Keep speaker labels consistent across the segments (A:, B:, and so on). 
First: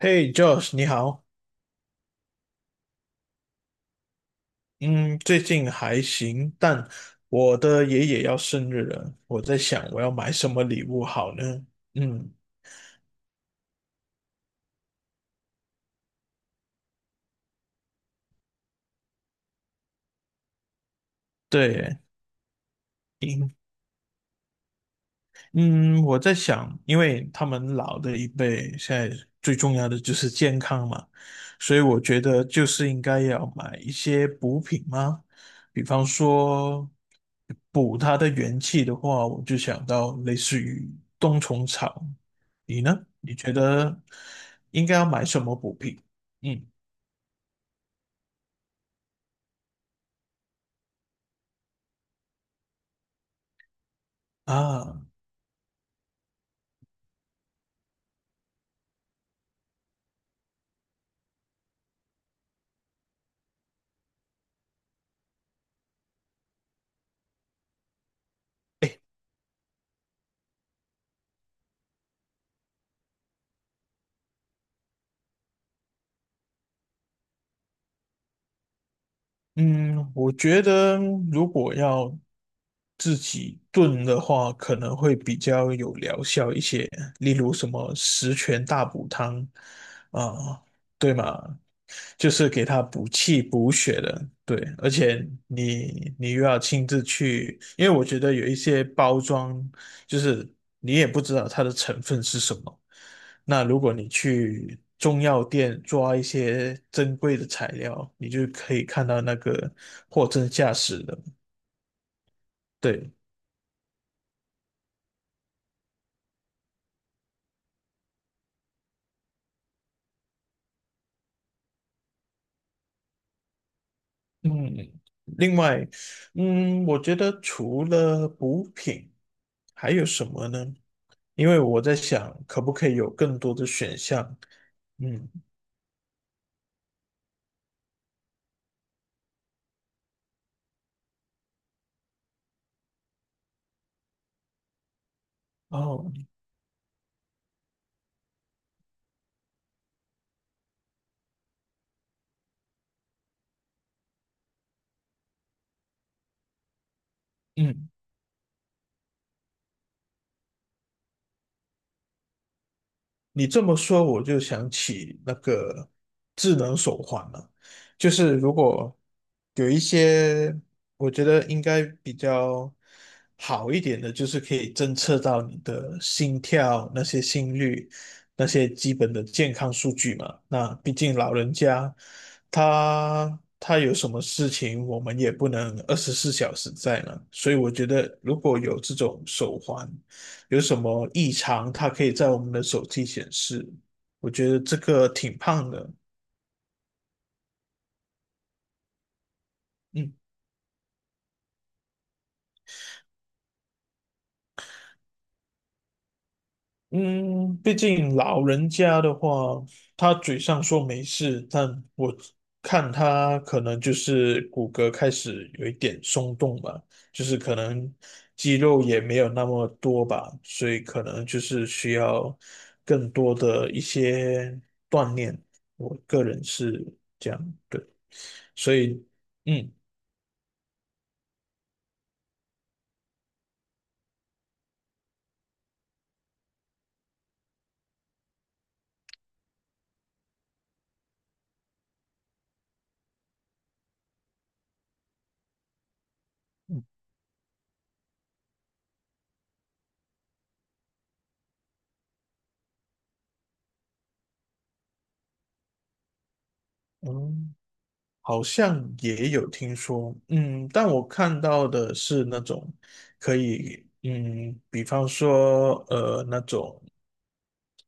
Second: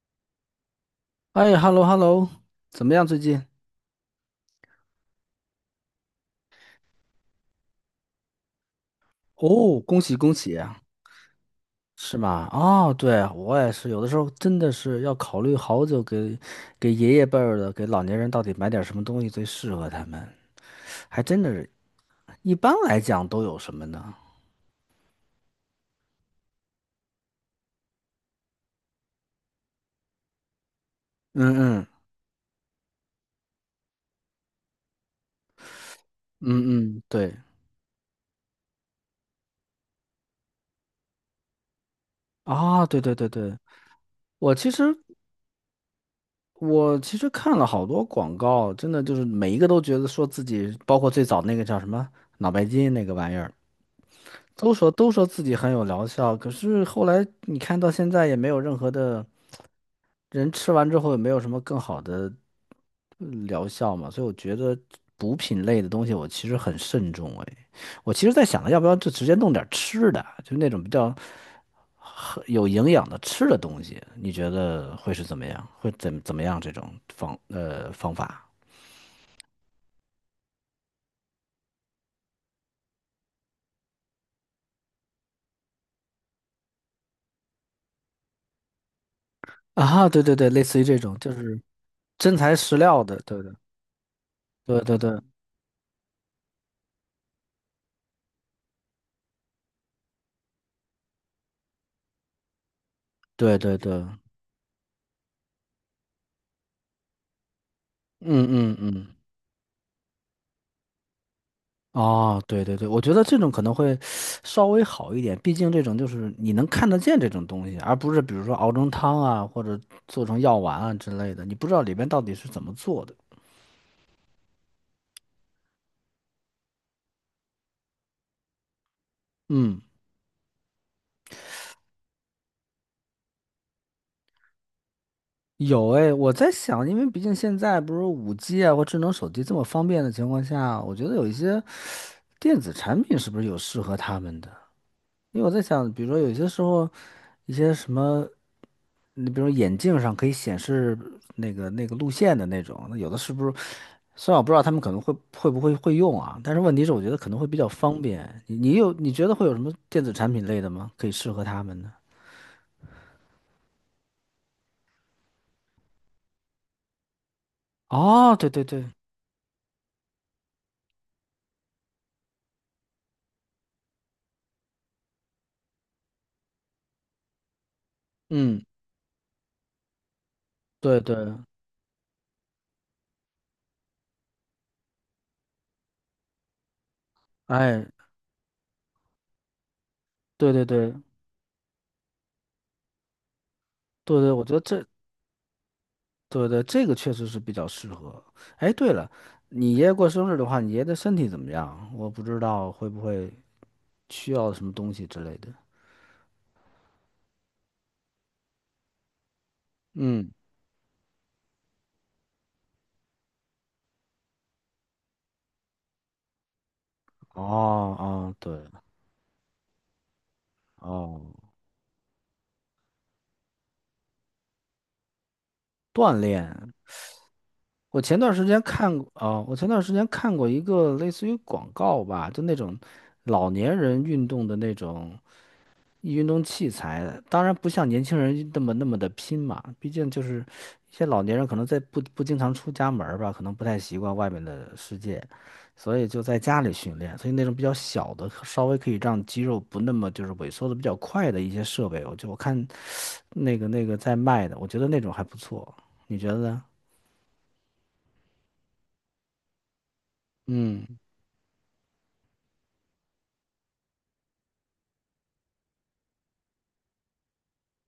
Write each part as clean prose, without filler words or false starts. A: 嘿，Josh，你好。
B: 哎，hello hello，怎么样最近？
A: 嗯，最近还行，但我的爷爷要生日了，我在
B: 哦，
A: 想
B: 恭
A: 我要
B: 喜
A: 买
B: 恭
A: 什
B: 喜
A: 么
B: 啊。
A: 礼物好呢？
B: 是
A: 嗯，
B: 吗？哦，对，我也是，有的时候真的是要考虑好久给爷爷辈儿的，给老年人到底买点什么东西最适合他们，还真的是，
A: 对，
B: 一般来讲都有什么呢？
A: 嗯，我在想，因为他们老的一辈现在最重要的就是健康嘛，
B: 嗯
A: 所以
B: 嗯
A: 我觉得就是应该要买一些补品吗？比方说
B: 嗯嗯，对
A: 补他的元气的话，我就想到类似于冬虫草。你
B: 啊，对
A: 呢？
B: 对对
A: 你觉
B: 对。
A: 得
B: 我其
A: 应该
B: 实
A: 要买什么补品？嗯
B: 我其实看了好多广告，真的就是每一个都觉得说自己，包括最早那个叫什么脑白金那个玩意儿。都说
A: 啊。
B: 都说自己很有疗效，可是后来你看到现在也没有任何的人吃完之后也没有什么更好的疗效嘛，所以我觉得补品类的东西我其实很慎重哎，我其实在想着要不要就直接弄点吃的，就那种比较很有营养的吃的东西，你觉得会是怎么样？会怎么样这种方法？
A: 嗯，我觉得如果要自己炖的话，可能会比较有疗效一些，例如什么十全大补汤
B: 啊，对对对，类
A: 啊，
B: 似于这
A: 对
B: 种就
A: 吗？
B: 是
A: 就
B: 真
A: 是
B: 材
A: 给
B: 实
A: 它
B: 料
A: 补
B: 的，对
A: 气
B: 的，
A: 补血的，对。
B: 对
A: 而
B: 对对
A: 且你又要亲自去，因为我觉得有一些包装，就是你也不知道它的成分是什么，
B: 对
A: 那
B: 对
A: 如果
B: 对。
A: 你去中药店抓一些珍贵的材料，你
B: 嗯
A: 就可
B: 嗯
A: 以看
B: 嗯，
A: 到那个货真价实的。
B: 哦，对对对，我觉
A: 对，
B: 得这种可能会稍微好一点，毕竟这种就是你能看得见这种东西，而不是比如说熬成汤啊，或者做成药丸啊之类的，你不知道里边到底是怎么做的。
A: 嗯，另外，嗯，我觉得除了补品，
B: 嗯，
A: 还有什么呢？因为我在想，可不可以有更多的选项？嗯，
B: 有哎，我在想，因为毕竟现在不是 5G 啊或智能手机这么方便的情况下，我觉得有一些电子产品是不是有适合他们的？因为我在想，比如
A: 哦，
B: 说有些时候，一些什么，你比如说眼镜上可以显示那个路线的那种，那有的是不是？虽然我不知道他们可能会不会用啊，但是问题是我觉得可能会比较
A: 嗯。
B: 方便。你觉得会有什么电子产品类的吗？可以适合他们的？
A: 你这么说，我就想起那个智能手环了。就是
B: 哦，对
A: 如
B: 对对，
A: 果有一些，我觉得应该比较好一点的，就是可以侦测到你的心跳、那些心率、那
B: 嗯，
A: 些基本的健康数据嘛。那毕
B: 对
A: 竟
B: 对，
A: 老人家，他有什么事情，我们也不能24小时在呢。所以我觉
B: 哎，
A: 得，如果有这种手环，
B: 对
A: 有
B: 对
A: 什
B: 对
A: 么异常，它可以在我们的手机显示。
B: 对
A: 我
B: 对，我
A: 觉
B: 觉
A: 得
B: 得
A: 这
B: 这，
A: 个挺胖的，
B: 对对，这个确实是比较适合。哎，对了，你爷爷过
A: 嗯
B: 生日的话，你爷爷的身体怎么样？我不知道会不会需要什么东西之类的。
A: 嗯，毕竟老人家的话，他
B: 嗯，
A: 嘴上说没事，但我看他可能就是骨骼开始有一点松动吧，就是
B: 哦
A: 可能
B: 哦，对，
A: 肌肉也没有那么多吧，所以可
B: 哦，
A: 能就是需要更多的一些锻炼。我
B: 锻
A: 个人
B: 炼。
A: 是这样，对，
B: 我前段时间
A: 所
B: 看
A: 以
B: 过，哦，我前
A: 嗯。
B: 段时间看过一个类似于广告吧，就那种老年人运动的那种，运动器材，当然不像年轻人那么那么的拼嘛，毕竟就是一些老年人可能在不经常出家门儿吧，可能不太习惯外面的世界，所以就在家里训练，所以那种比较小的，稍微可以让肌肉不那么就是萎缩的比较快的一些设备，我看那个在卖的，我觉得那种还不错，你觉得呢？
A: 哦，好像也有听说，嗯，但
B: 嗯，
A: 我看到的是那种可以，嗯，比方说，那种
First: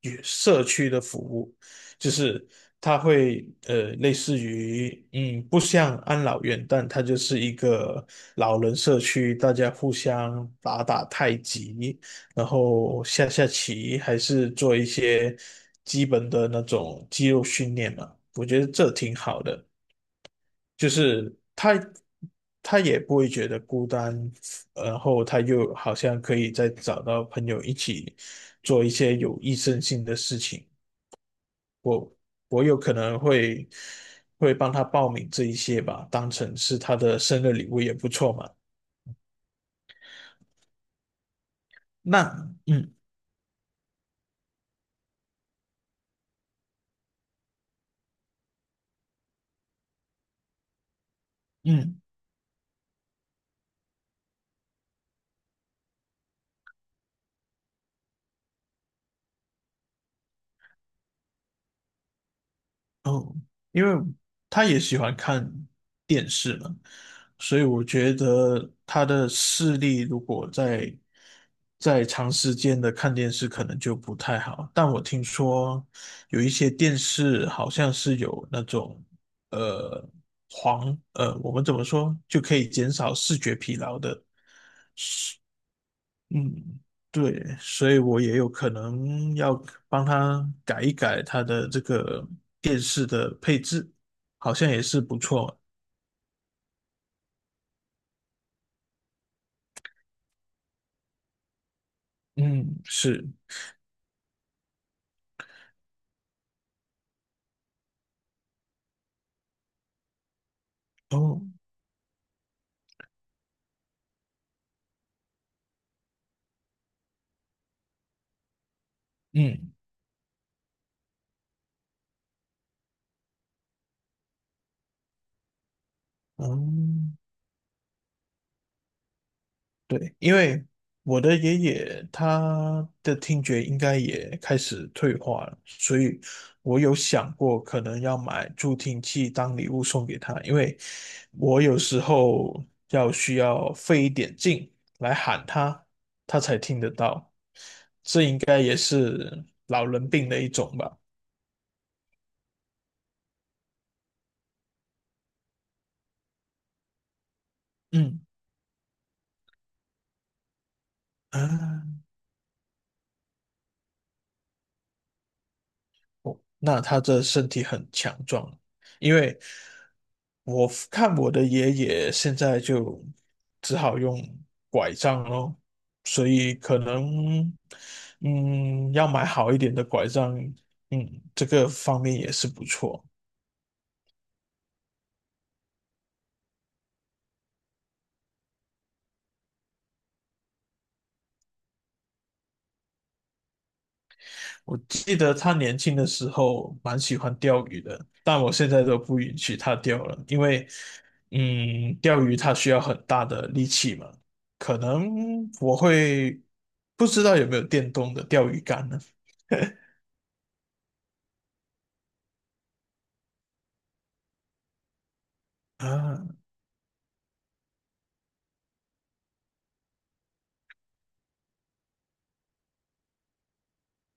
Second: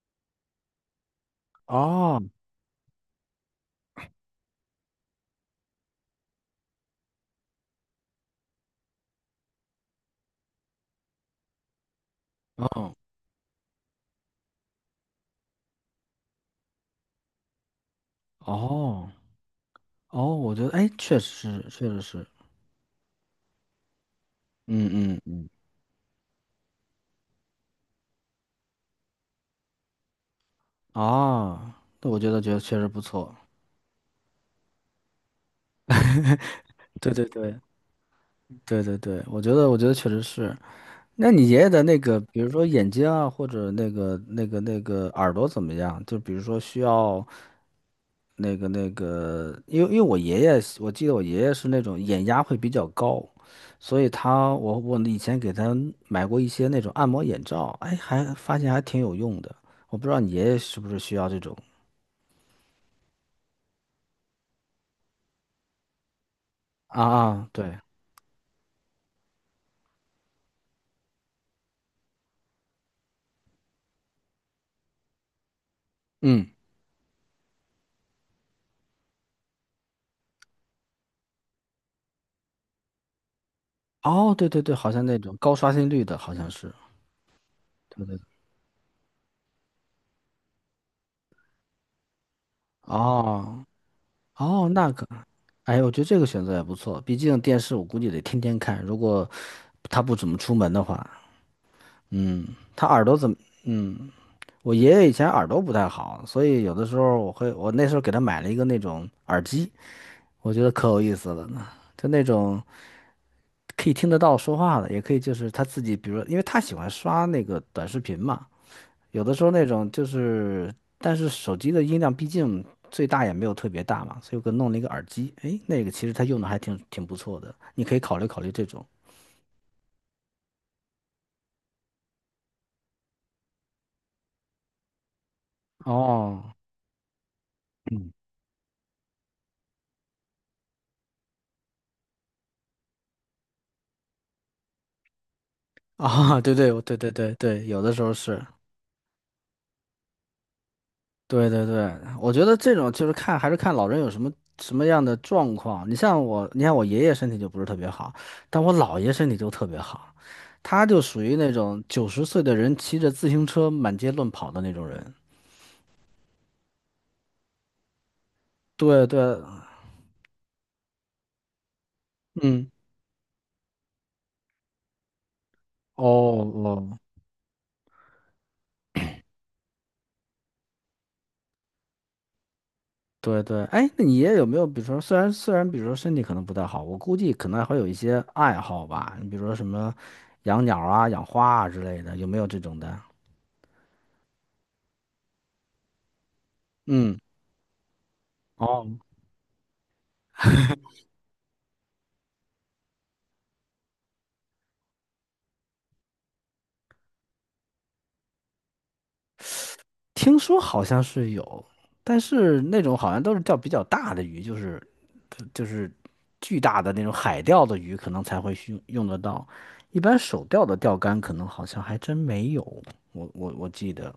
A: 与社区的服务，就
B: 哦，
A: 是它会，类似于，嗯，不像安老院，但它就是一个老人社区，大家互相打打太极，然
B: 哦，
A: 后下下棋，还是做一些基本的那种肌肉训练嘛，我觉得这
B: 哦，
A: 挺好的。
B: 哦，我觉得，
A: 就
B: 哎，确
A: 是
B: 实是，
A: 他
B: 确实是，
A: 他也不会觉得孤单，
B: 嗯
A: 然
B: 嗯
A: 后他
B: 嗯，
A: 又好像可以再找到朋友一起做一些有益身心的事情。
B: 哦，那
A: 我
B: 我觉得
A: 我有
B: 确实
A: 可
B: 不
A: 能
B: 错。
A: 会帮他报名这一些吧，当成是他
B: 对
A: 的
B: 对
A: 生日
B: 对
A: 礼物也不错嘛。
B: 对对对，我觉得确实是。那你爷爷的那个，比如
A: 那
B: 说眼
A: 嗯
B: 睛啊，或者那个耳朵怎么样？就比如说需要那个，因为我爷爷，我记得我爷爷是那种
A: 嗯。
B: 眼压会比较高，所以我以前给他买过一些那种按摩眼罩，哎，还发现还挺有用的。我不知道你爷爷是不是需要这种
A: 哦，因为他也喜欢看电视嘛，
B: 啊啊，
A: 所以
B: 对，
A: 我觉得他的视力如果在长时间的看电视，可能就不太好。但我听说有一
B: 嗯，
A: 些电视好像是有那种呃黄我们怎么说就可以减少视觉疲劳的。
B: 哦，对对对，好像那种高刷新率的，好像是，
A: 嗯，对，所以
B: 对对。
A: 我也有可能要帮他改一改他的这个电视的配
B: 哦，
A: 置，好像
B: 哦，
A: 也
B: 那
A: 是
B: 个，
A: 不错。
B: 哎，我觉得这个选择也不错，毕竟电视我估计得天天看，如果他不怎么出门的话。嗯，
A: 嗯，
B: 他耳朵
A: 是，
B: 怎么？嗯，我爷爷以前耳朵不太好，所以有的时候我会，我那时候给他买了一个那种耳机，我觉得可有意思
A: 哦，
B: 了呢，就那种可以听得到说话的，也可以就是他自己，比如因为他喜欢刷那个短视频嘛，有的时候那
A: 嗯，
B: 种就是，但是手机的音量毕竟最大也没有特别大嘛，所以我给弄了一个耳机，诶，那个其实它用的还挺
A: 哦，
B: 不错的，你可以考虑考虑这种。
A: 对，因为我的爷爷他的听觉应该也开始退化了，所以
B: 哦，
A: 我有想过可能
B: 嗯，
A: 要买助听器当礼物送给他，因为我有时候需要费一点劲来喊 他，他
B: 啊，对
A: 才
B: 对，
A: 听得
B: 对对
A: 到，
B: 对对，有的时候
A: 应
B: 是，
A: 该也是老人病的一种吧。
B: 对对对，我觉得这种就是看还是看老人有什么样的状况。你像我，你看我爷爷身体就不是特别好，
A: 嗯
B: 但我姥爷身体就特别好，他就属于那种
A: 啊，
B: 90岁的人骑着自行车满街乱跑的那种人。
A: 那他的身体很强壮，
B: 对
A: 因
B: 对，
A: 为我看我的爷爷现在
B: 嗯。
A: 就只好用拐杖咯，
B: 哦
A: 所以可
B: 哦，
A: 能嗯要买好一点的拐杖，嗯，这个方面也是不错。
B: 对对，哎，那你也有没有，比如说，虽然，比如说身体可能不太好，我估计可能还有一些爱好吧，你比如说什么养鸟啊、养花啊之类的，有没有这种的？
A: 我记得他年轻的时候蛮喜
B: 嗯，
A: 欢钓鱼的，但我现在
B: 哦，
A: 都不允许他钓了，因为，嗯，钓鱼他需要很大的力气嘛。可能我会不知道有没有电动的钓鱼竿呢？
B: 听说好像是有，但是那种好像都是钓比较大的鱼，就是
A: 啊，
B: 巨大的那种海钓的鱼，可能才会用得到，一般手钓的钓竿可能好像还真没有，我记得，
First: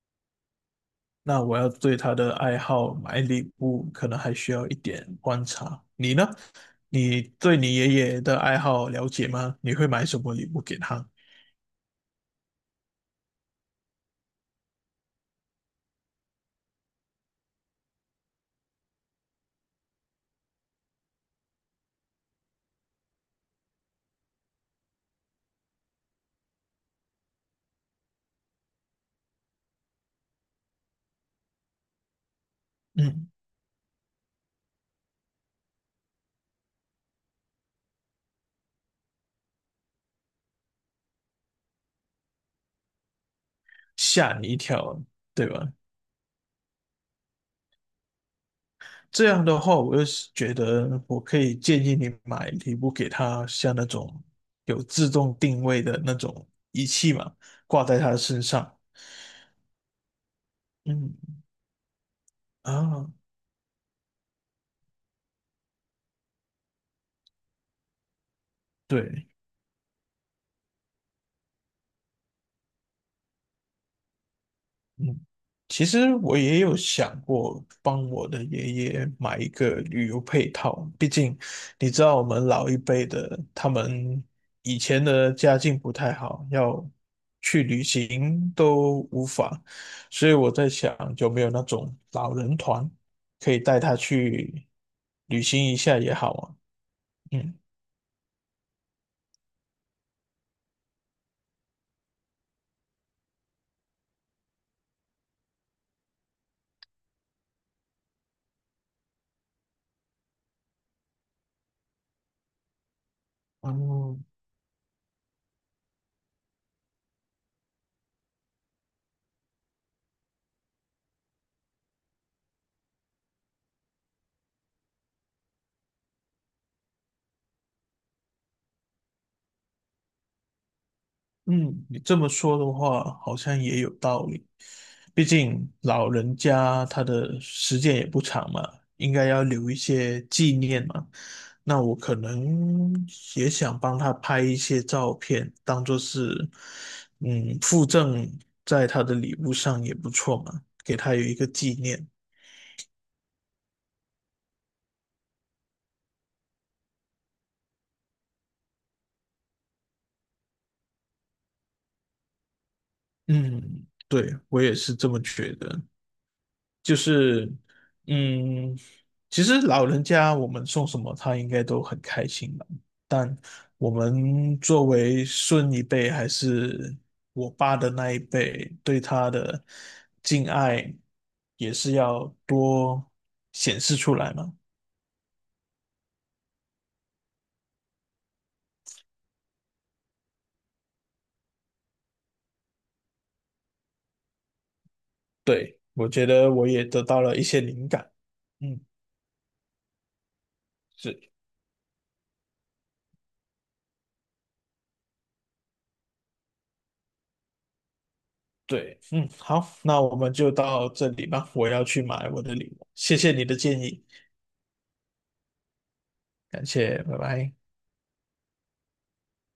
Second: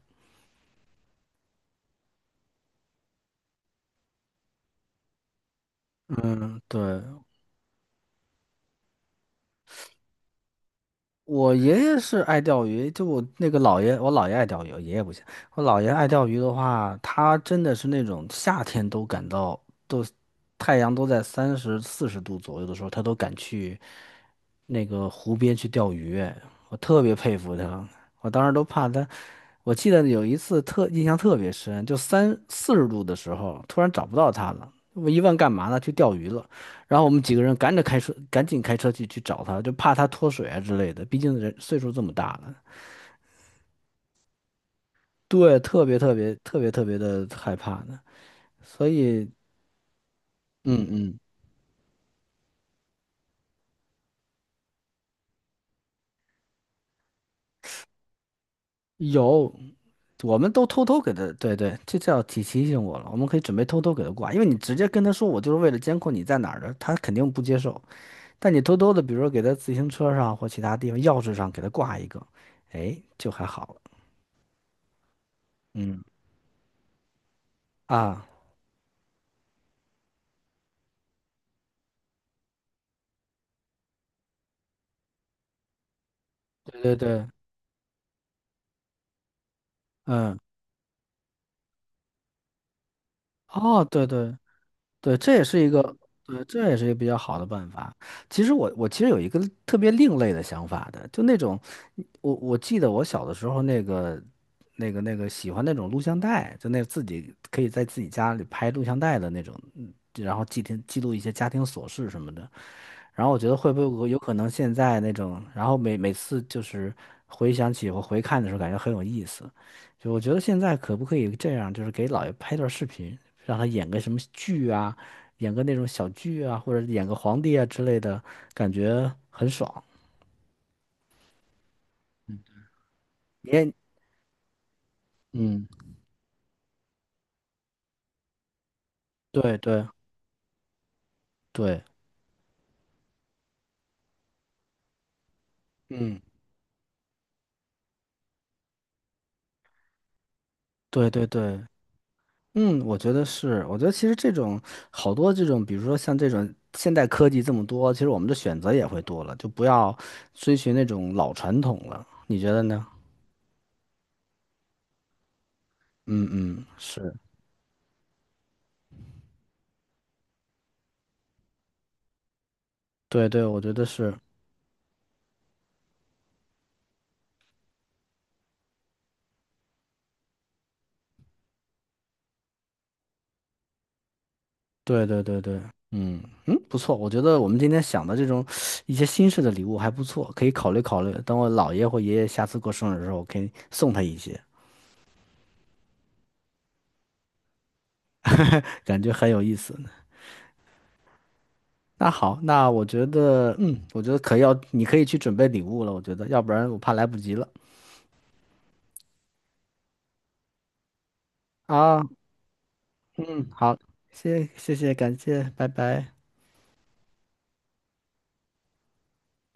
A: 那我要对他的爱好买礼物，可能还需要一点观察。你呢？
B: 嗯，对。
A: 你对你爷爷的爱好了解吗？你会买什么礼物给他？
B: 我爷爷是爱钓鱼，就我那个姥爷，我姥爷爱钓鱼，我爷爷不行。我姥爷爱钓鱼的话，他真的是那种夏天都感到都太阳都在30-40度左右的时候，他都敢去那个湖边去钓鱼，我特别佩服他。我当时都怕他，我记得有一次特印象特别深，就三四十度的
A: 嗯，
B: 时候，突然找不到他了，我一问干嘛呢？去钓鱼了。然后我们几个人赶着开车，赶紧开车去找他，就怕他脱水啊之类的。毕竟人岁数这么大了，
A: 吓你一跳，对
B: 对，
A: 吧？
B: 特别特别特别特别的害怕呢。所
A: 这
B: 以，
A: 样的话，我就是觉
B: 嗯
A: 得
B: 嗯，
A: 我可以建议你买一部给他，像那种有自动定位的那种仪器嘛，挂在他的身上。
B: 有，我们都偷偷给
A: 嗯
B: 他，对对，这叫提醒我了。
A: 啊，
B: 我们可以准备偷偷给他挂，因为你直接跟他说我就是为了监控你在哪儿的，他肯定不接受。但你偷偷的，比如
A: 对。
B: 说给他自行车上或其他地方钥匙上给他挂一个，哎，就还好了。
A: 嗯，其
B: 嗯
A: 实我也有想过帮
B: 啊，
A: 我的爷爷买一个旅游配套，毕竟你知道我们老一辈的，他们以前的家境不太好，
B: 对
A: 要
B: 对对，
A: 去旅行都无法，所以
B: 嗯，
A: 我在想有没有那种老人团可以带
B: 哦，
A: 他
B: 对对。
A: 去
B: 对，这
A: 旅
B: 也是
A: 行
B: 一
A: 一
B: 个，
A: 下也好
B: 对，
A: 啊。
B: 这也是一个比较好的
A: 嗯。
B: 办法。其实有一个特别另类的想法的，就那种，我记得我小的时候那个喜欢那种录像带，就那自己可以在自己家里拍录像带的那种，然后记录一些家庭琐事什么的。然后我觉得会不会有
A: 哦，
B: 可能现在那种，然后每次就是回想起我回看的时候，感觉很有意思。就我觉得现在可不可以这样，就是给姥爷拍段视频，让他演个什么剧啊，演个那种小剧啊，或者演个皇帝啊之类的，感觉很爽。
A: 嗯，你这么说的话，好像
B: 也，
A: 也有道理。毕
B: 嗯，
A: 竟老人家他的时间也不长嘛，应该要
B: 对
A: 留一
B: 对
A: 些纪念嘛。那
B: 对，
A: 我可能也想帮他拍一些照片，当做
B: 嗯，
A: 是嗯附赠在他的礼物上也不错嘛，给
B: 对
A: 他有
B: 对
A: 一个
B: 对。
A: 纪念。
B: 嗯，我觉得是，我觉得其实这种好多这种，比如说像这种现代科技这么多，其实我们的选择也会多了，就不要追寻那种老传统了，你觉得呢？
A: 嗯，对，我也是这么觉得。
B: 嗯嗯，
A: 就
B: 是，
A: 是，嗯，其实老人家我们送什么，他应该都很开心吧。
B: 对
A: 但
B: 对，我觉得
A: 我
B: 是，
A: 们作为孙一辈，还是我爸的那一辈，对他的敬爱也是要多显示出来嘛。
B: 对对对对，嗯嗯，不错，我觉得我们今天想的这种一些新式的礼物还不错，可以考虑考虑，等我姥爷或爷爷下次过生日的时候，我可以送他一些，
A: 对，我觉得我也得到了一些灵感。嗯，
B: 感觉很有意思。
A: 是，
B: 那好，那我觉得可要，你可以去准备礼物了。我觉得，要不然我怕来不及了。
A: 对，嗯，好，那我们就到这里吧。我要
B: 啊，
A: 去买我的礼物，谢谢你
B: 嗯，
A: 的
B: 好，
A: 建议，
B: 谢谢，感谢，拜拜。
A: 感谢，拜拜。